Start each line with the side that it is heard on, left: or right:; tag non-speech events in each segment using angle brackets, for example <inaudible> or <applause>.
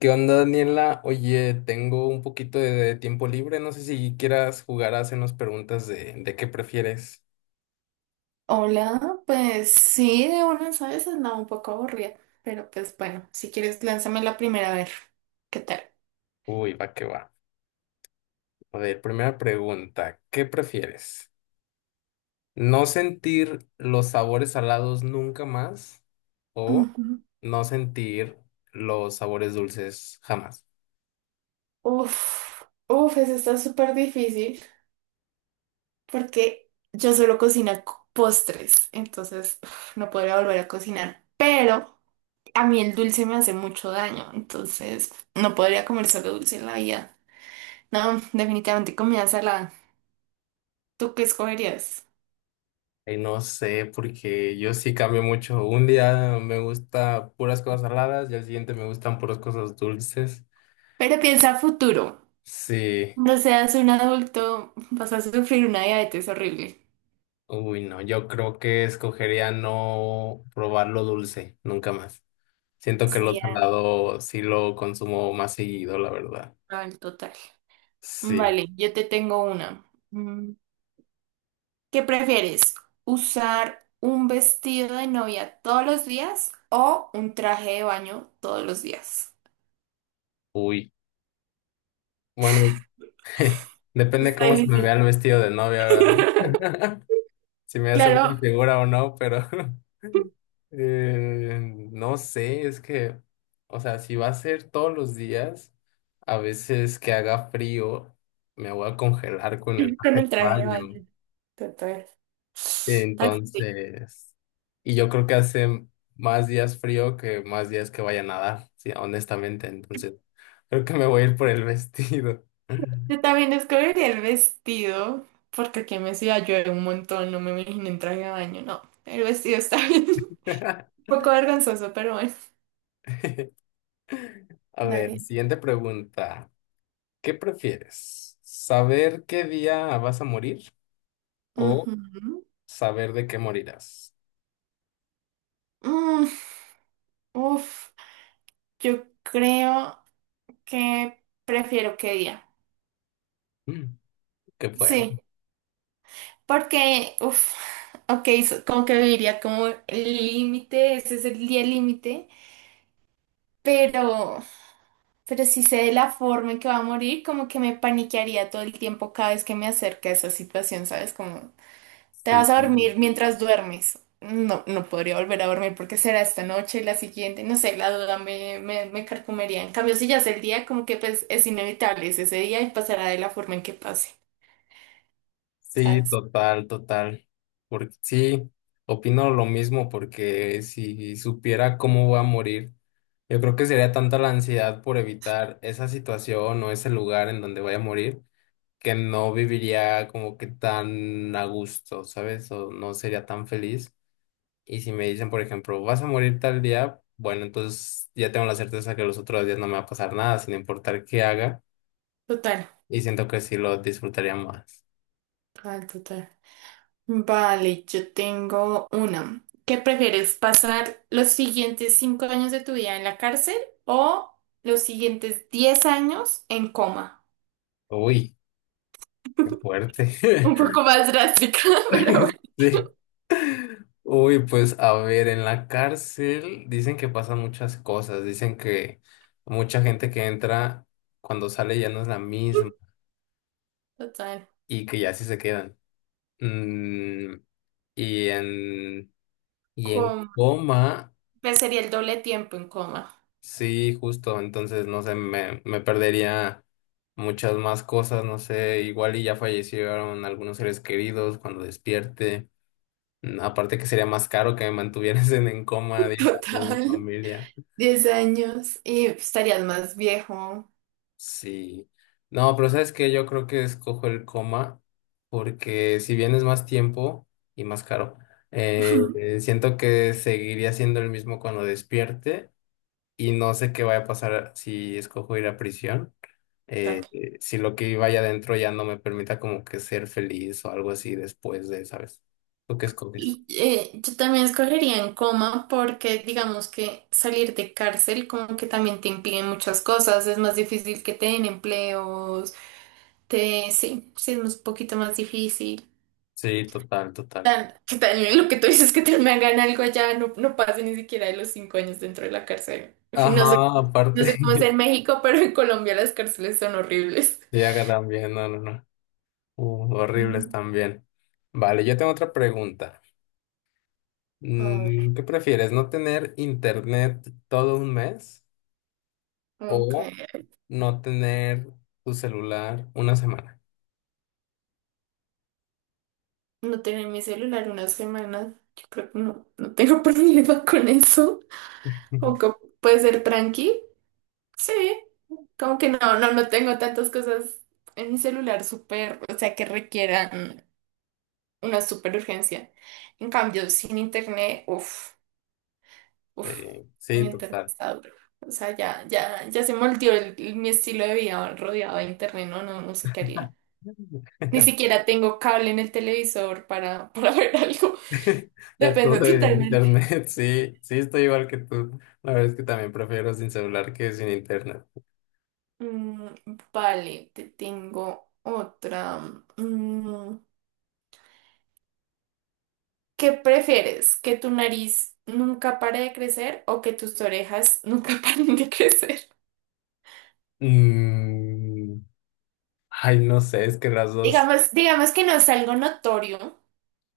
left: ¿Qué onda, Daniela? Oye, tengo un poquito de tiempo libre. No sé si quieras jugar a hacernos preguntas de qué prefieres.
right: Hola, pues sí, de una, ¿sabes? Andaba un poco aburrida, pero pues bueno, si quieres, lánzame la primera a ver. ¿Qué tal?
left: Uy, va que va. A ver, primera pregunta. ¿Qué prefieres? ¿No sentir los sabores salados nunca más o
right: Ujú.
left: no sentir los sabores dulces jamás?
right: Uf, uf, eso está súper difícil porque yo solo cocino postres, entonces no podría volver a cocinar, pero a mí el dulce me hace mucho daño, entonces no podría comer solo dulce en la vida. No, definitivamente comida salada. ¿Tú qué escogerías?
left: Y no sé, porque yo sí cambio mucho. Un día me gusta puras cosas saladas y al siguiente me gustan puras cosas dulces.
right: Pero piensa a futuro.
left: Sí.
right: Cuando seas un adulto, vas a sufrir una diabetes horrible.
left: Uy, no, yo creo que escogería no probar lo dulce, nunca más. Siento que lo
right: Sí,
left: salado sí lo consumo más seguido, la verdad.
right: al total.
left: Sí,
right: Vale, yo te tengo una. Mm, ¿Qué prefieres? ¿Usar un vestido de novia todos los días o un traje de baño todos los días?
left: uy. Bueno, <laughs> depende
right: Está
left: cómo se me vea
right: difícil.
left: el vestido de novia,
right: <laughs>
left: ¿verdad? <laughs> Si me hace una
right: Claro,
left: figura o no, pero <laughs> eh, no sé, es que, o sea, si va a ser todos los días, a veces que haga frío, me voy a congelar con el
right: con
left: traje
right: el
left: de
right: traje de
left: baño.
right: baño. Total. Está difícil.
left: Entonces, y yo creo que hace más días frío que más días que vaya a nadar, sí, honestamente. Entonces, creo que me voy a ir por el vestido.
right: Yo también escogería el vestido, porque aquí en mi ciudad llueve un montón, no me imagino en traje de baño, no. El vestido está bien. Un
left: <laughs>
right: poco vergonzoso, pero bueno.
left: A ver,
right: Dale.
left: siguiente pregunta. ¿Qué prefieres? ¿Saber qué día vas a morir o
right: Ujú.
left: saber de qué morirás?
right: Mm, uf, yo creo que prefiero que día.
left: Mm, qué fuerte.
right: Sí, porque, ok, como que viviría como el límite, ese es el día límite, pero, pero si sé de la forma en que va a morir, como que me paniquearía todo el tiempo cada vez que me acerque a esa situación, ¿sabes? Como ¿te vas
left: Sí.
right: a dormir mientras duermes? No, no podría volver a dormir porque será esta noche, la siguiente, no sé, la duda me carcomería. En cambio, si ya es el día, como que pues es inevitable, es ese día y pasará de la forma en que pase,
left: Sí,
right: ¿sabes?
left: total, total. Porque sí, opino lo mismo, porque si supiera cómo voy a morir, yo creo que sería tanta la ansiedad por evitar esa situación o ese lugar en donde voy a morir, que no viviría como que tan a gusto, ¿sabes? O no sería tan feliz. Y si me dicen, por ejemplo, vas a morir tal día, bueno, entonces ya tengo la certeza que los otros días no me va a pasar nada, sin importar qué haga,
right: Total,
left: y siento que sí lo disfrutaría más.
right: total, total. Vale, yo tengo una. ¿Qué prefieres, pasar los siguientes 5 años de tu vida en la cárcel o los siguientes 10 años en coma?
left: Uy, qué fuerte.
right: Un
left: <laughs>
right: poco más drástica, <laughs> pero
left: <laughs>
right: bueno,
left: Sí. Uy, pues a ver, en la cárcel dicen que pasan muchas cosas, dicen que mucha gente que entra cuando sale ya no es la misma
right: total.
left: y que ya sí se quedan. Mm, y en, y en coma,
right: Pues sería el doble tiempo en coma.
left: sí, justo, entonces no sé, me perdería muchas más cosas, no sé, igual y ya fallecieron algunos seres queridos cuando despierte. Aparte que sería más caro que me mantuvieras en coma
right: <laughs>
left: 10 años mi
right: Total.
left: familia.
right: Diez años y pues, estarías más viejo.
left: Sí. No, pero sabes que yo creo que escojo el coma porque si bien es más tiempo y más caro,
right: <laughs>
left: siento que seguiría siendo el mismo cuando despierte y no sé qué vaya a pasar si escojo ir a prisión,
right: Tal.
left: si lo que vaya adentro ya no me permita como que ser feliz o algo así después de, ¿sabes? ¿Tú qué escoges?
right: Yo también escogería en coma porque digamos que salir de cárcel como que también te impiden muchas cosas, es más difícil que te den empleos, te, sí es un poquito más difícil.
left: Sí, total, total.
right: Que también lo que tú dices que te me hagan algo allá no, no pase ni siquiera de los 5 años dentro de la cárcel. En fin, no sé,
left: Ajá, aparte,
right: no sé cómo es en
left: <laughs>
right: México, pero en Colombia las cárceles son horribles.
left: sí, acá también, no, no, no. Horribles
right: Mm.
left: también. Vale, yo tengo otra pregunta.
right: A ver,
left: ¿Qué prefieres? ¿No tener internet todo un mes
right: ok.
left: o no tener tu celular una semana?
right: No tener mi celular una semana, yo creo que no, no tengo <laughs> problema con eso.
left: <laughs>
right: O que puede ser tranqui. Sí, como que no, no tengo tantas cosas en mi celular súper, o sea, que requieran una súper urgencia. En cambio, sin internet, uff,
left: Sí,
right: sin
left: sí,
right: internet
left: total.
right: está duro. O sea, ya se moldeó mi estilo de vida rodeado de internet, no, no sé qué haría. Ni siquiera tengo cable en el televisor para <laughs> ver algo.
left: <laughs> Ya todo
right: Depende
left: de
right: totalmente.
left: internet, <laughs> sí, sí, estoy igual que tú. La verdad es que también prefiero sin celular que sin internet.
right: Mm, vale, te tengo otra. Mm, ¿Qué prefieres? ¿Que tu nariz nunca pare de crecer o que tus orejas nunca <laughs> paren de crecer?
left: Mm, ay, no sé, es que las dos.
right: Digamos, digamos que no es algo notorio.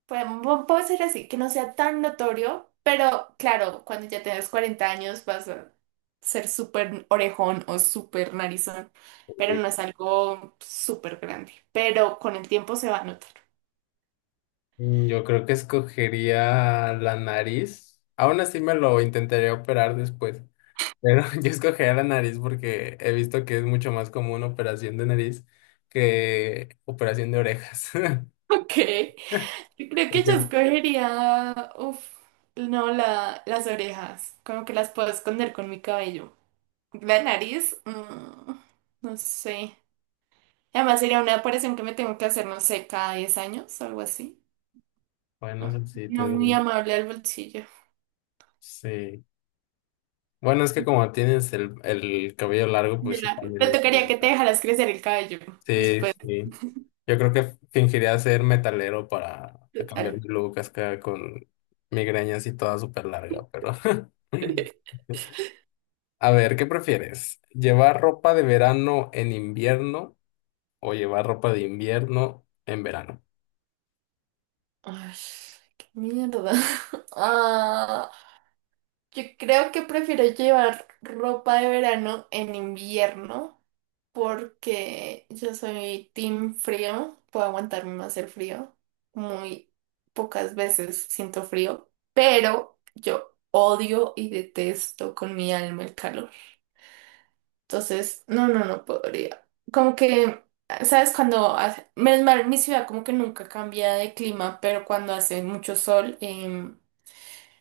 right: Podemos, puede ser así, que no sea tan notorio, pero claro, cuando ya tengas 40 años vas a ser súper orejón o súper narizón, pero
left: Uy.
right: no es algo súper grande, pero con el tiempo se va a notar. <laughs>
left: Yo creo que escogería la nariz. Aún así me lo intentaría operar después. Pero <laughs> yo escogería la nariz porque he visto que es mucho más común operación de nariz que operación de orejas. <laughs>
right: Ok, yo creo que
left: Porque
right: yo escogería, no, las orejas, como que las puedo esconder con mi cabello. La nariz, no sé. Además sería una operación que me tengo que hacer, no sé, cada 10 años, algo así.
left: bueno, eso sí,
right: No muy amable al bolsillo.
left: sí. Bueno, es que como tienes el cabello largo, pues
right: De
left: sí,
right: labio.
left: también
right: Te
left: es una
right: tocaría que te
left: ventaja.
right: dejaras crecer el cabello. Eso
left: Sí, sí. Yo creo que fingiría ser metalero para cambiar
right: total.
left: mi look acá con migrañas y toda súper larga, pero... <laughs> A ver, ¿qué prefieres? ¿Llevar ropa de verano en invierno o llevar ropa de invierno en verano?
right: Ay, qué mierda. <laughs> Ah, yo creo que prefiero llevar ropa de verano en invierno porque yo soy team frío. Puedo aguantarme más el frío. Muy pocas veces siento frío, pero yo odio y detesto con mi alma el calor. Entonces, no, no podría. Como que, ¿sabes? Menos mal, mi ciudad como que nunca cambia de clima, pero cuando hace mucho sol,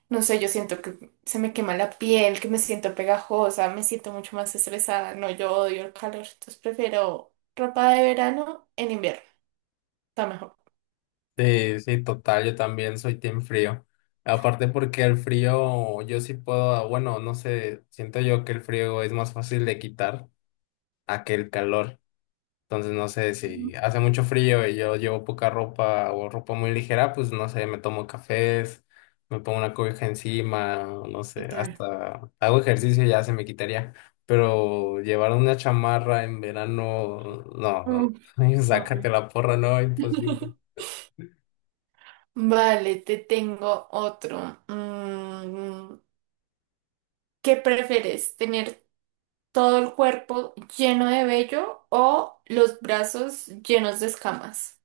right: no sé, yo siento que se me quema la piel, que me siento pegajosa, me siento mucho más estresada. No, yo odio el calor, entonces prefiero ropa de verano en invierno. Está mejor.
left: Sí, sí, total, yo también soy team frío. Aparte porque el frío, yo sí puedo, bueno, no sé, siento yo que el frío es más fácil de quitar a que el calor. Entonces no sé si
right: Ujú,
left: hace mucho frío y yo llevo poca ropa o ropa muy ligera, pues no sé, me tomo cafés, me pongo una cobija encima, o no sé,
right: total.
left: hasta hago ejercicio y ya se me quitaría. Pero llevar una chamarra en verano, no, no,
right: Mm,
left: <laughs> no,
right: horrible.
left: sácate la porra, no, imposible.
right: <laughs> Vale, te tengo otro. ¿Qué prefieres? ¿Tener todo el cuerpo lleno de vello o los brazos llenos de escamas?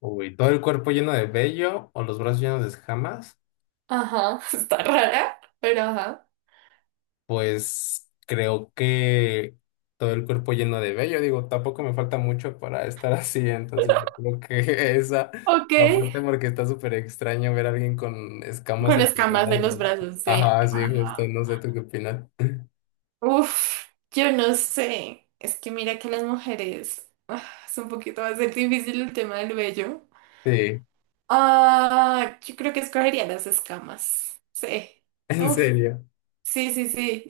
left: Uy, todo el cuerpo lleno de vello o los brazos llenos de escamas.
right: Ajá, <laughs> está rara, pero ajá.
left: Pues creo que todo el cuerpo lleno de vello, digo, tampoco me falta mucho para estar <laughs> así, entonces yo creo que <laughs> esa
right: Ok.
left: la parte porque está súper extraño ver a alguien con escamas
right: Con
left: en los
right: escamas de los
left: brazos.
right: brazos de...
left: Ajá, sí, justo,
right: Ah,
left: no sé tú qué opinas.
right: uf, yo no sé. Es que mira que las mujeres... ah, es un poquito, va a ser difícil el tema del vello.
left: Sí,
right: Ah, yo creo que escogería las escamas. Sí.
left: en
right: Uf,
left: serio.
right: sí, sí.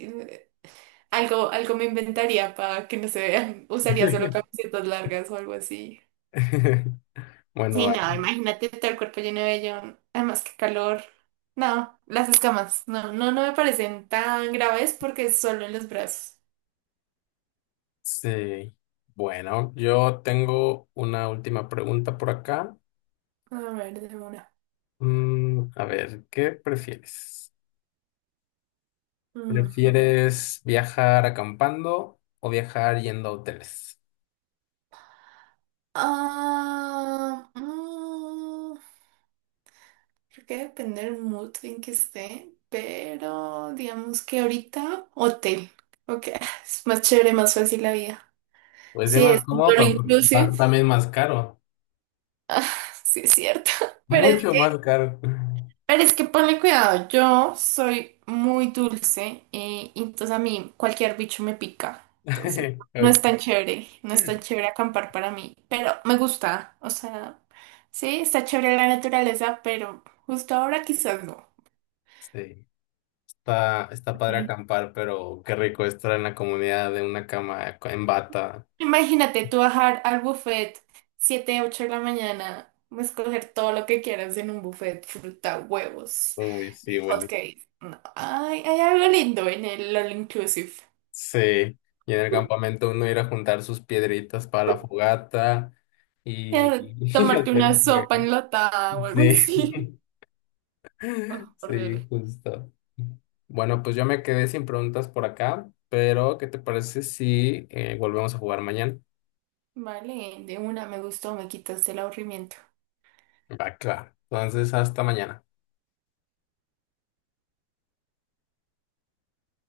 right: Algo, algo me inventaría para que no se vean. Usaría solo
left: <laughs>
right: camisetas largas o algo así.
left: Bueno,
right: Sí, no,
left: ah,
right: imagínate todo el cuerpo lleno de vellón. Además, qué calor. No, las escamas. No, no me parecen tan graves porque es solo en los brazos.
left: sí. Bueno, yo tengo una última pregunta por acá.
right: A ver, de una.
left: A ver, ¿qué prefieres?
right: Ujú.
left: ¿Prefieres viajar acampando o viajar yendo a hoteles?
right: Ah, mm, creo que depende del mood en que esté, pero digamos que ahorita hotel. Ok, es más chévere, más fácil la vida.
left: Pues es
right: Sí,
left: más
right: es un
left: cómodo,
right: all
left: pero
right: inclusive. <laughs>
left: también más caro.
right: Sí, es cierto. <laughs> Pero es
left: Mucho más caro.
right: pero es que ponle cuidado, yo soy muy dulce y entonces a mí cualquier bicho me pica. Entonces
left: <laughs>
right: no es
left: Ok,
right: tan chévere, no es tan chévere acampar para mí, pero me gusta, o sea, sí, está chévere la naturaleza, pero justo ahora quizás no.
left: sí, está, está padre
right: Sí.
left: acampar, pero qué rico estar en la comunidad de una cama en bata.
right: Imagínate tú bajar al buffet 7 u 8 de la mañana, escoger todo lo que quieras en un buffet, fruta, huevos,
left: Uy, sí,
right: hot
left: bueno.
right: cakes. No, ay, hay algo lindo en el all inclusive.
left: Sí, y en el campamento uno ir a juntar sus piedritas para la fogata y, <laughs> y
right: Tomarte
left: hacer
right: una sopa
left: fuego.
right: enlatada o algo así.
left: Sí.
right: <laughs> Oh,
left: Sí,
right: horrible.
left: justo. Bueno, pues yo me quedé sin preguntas por acá, pero ¿qué te parece si volvemos a jugar mañana?
right: Vale, de una me gustó, me quitaste el aburrimiento.
left: Va, claro. Entonces, hasta mañana.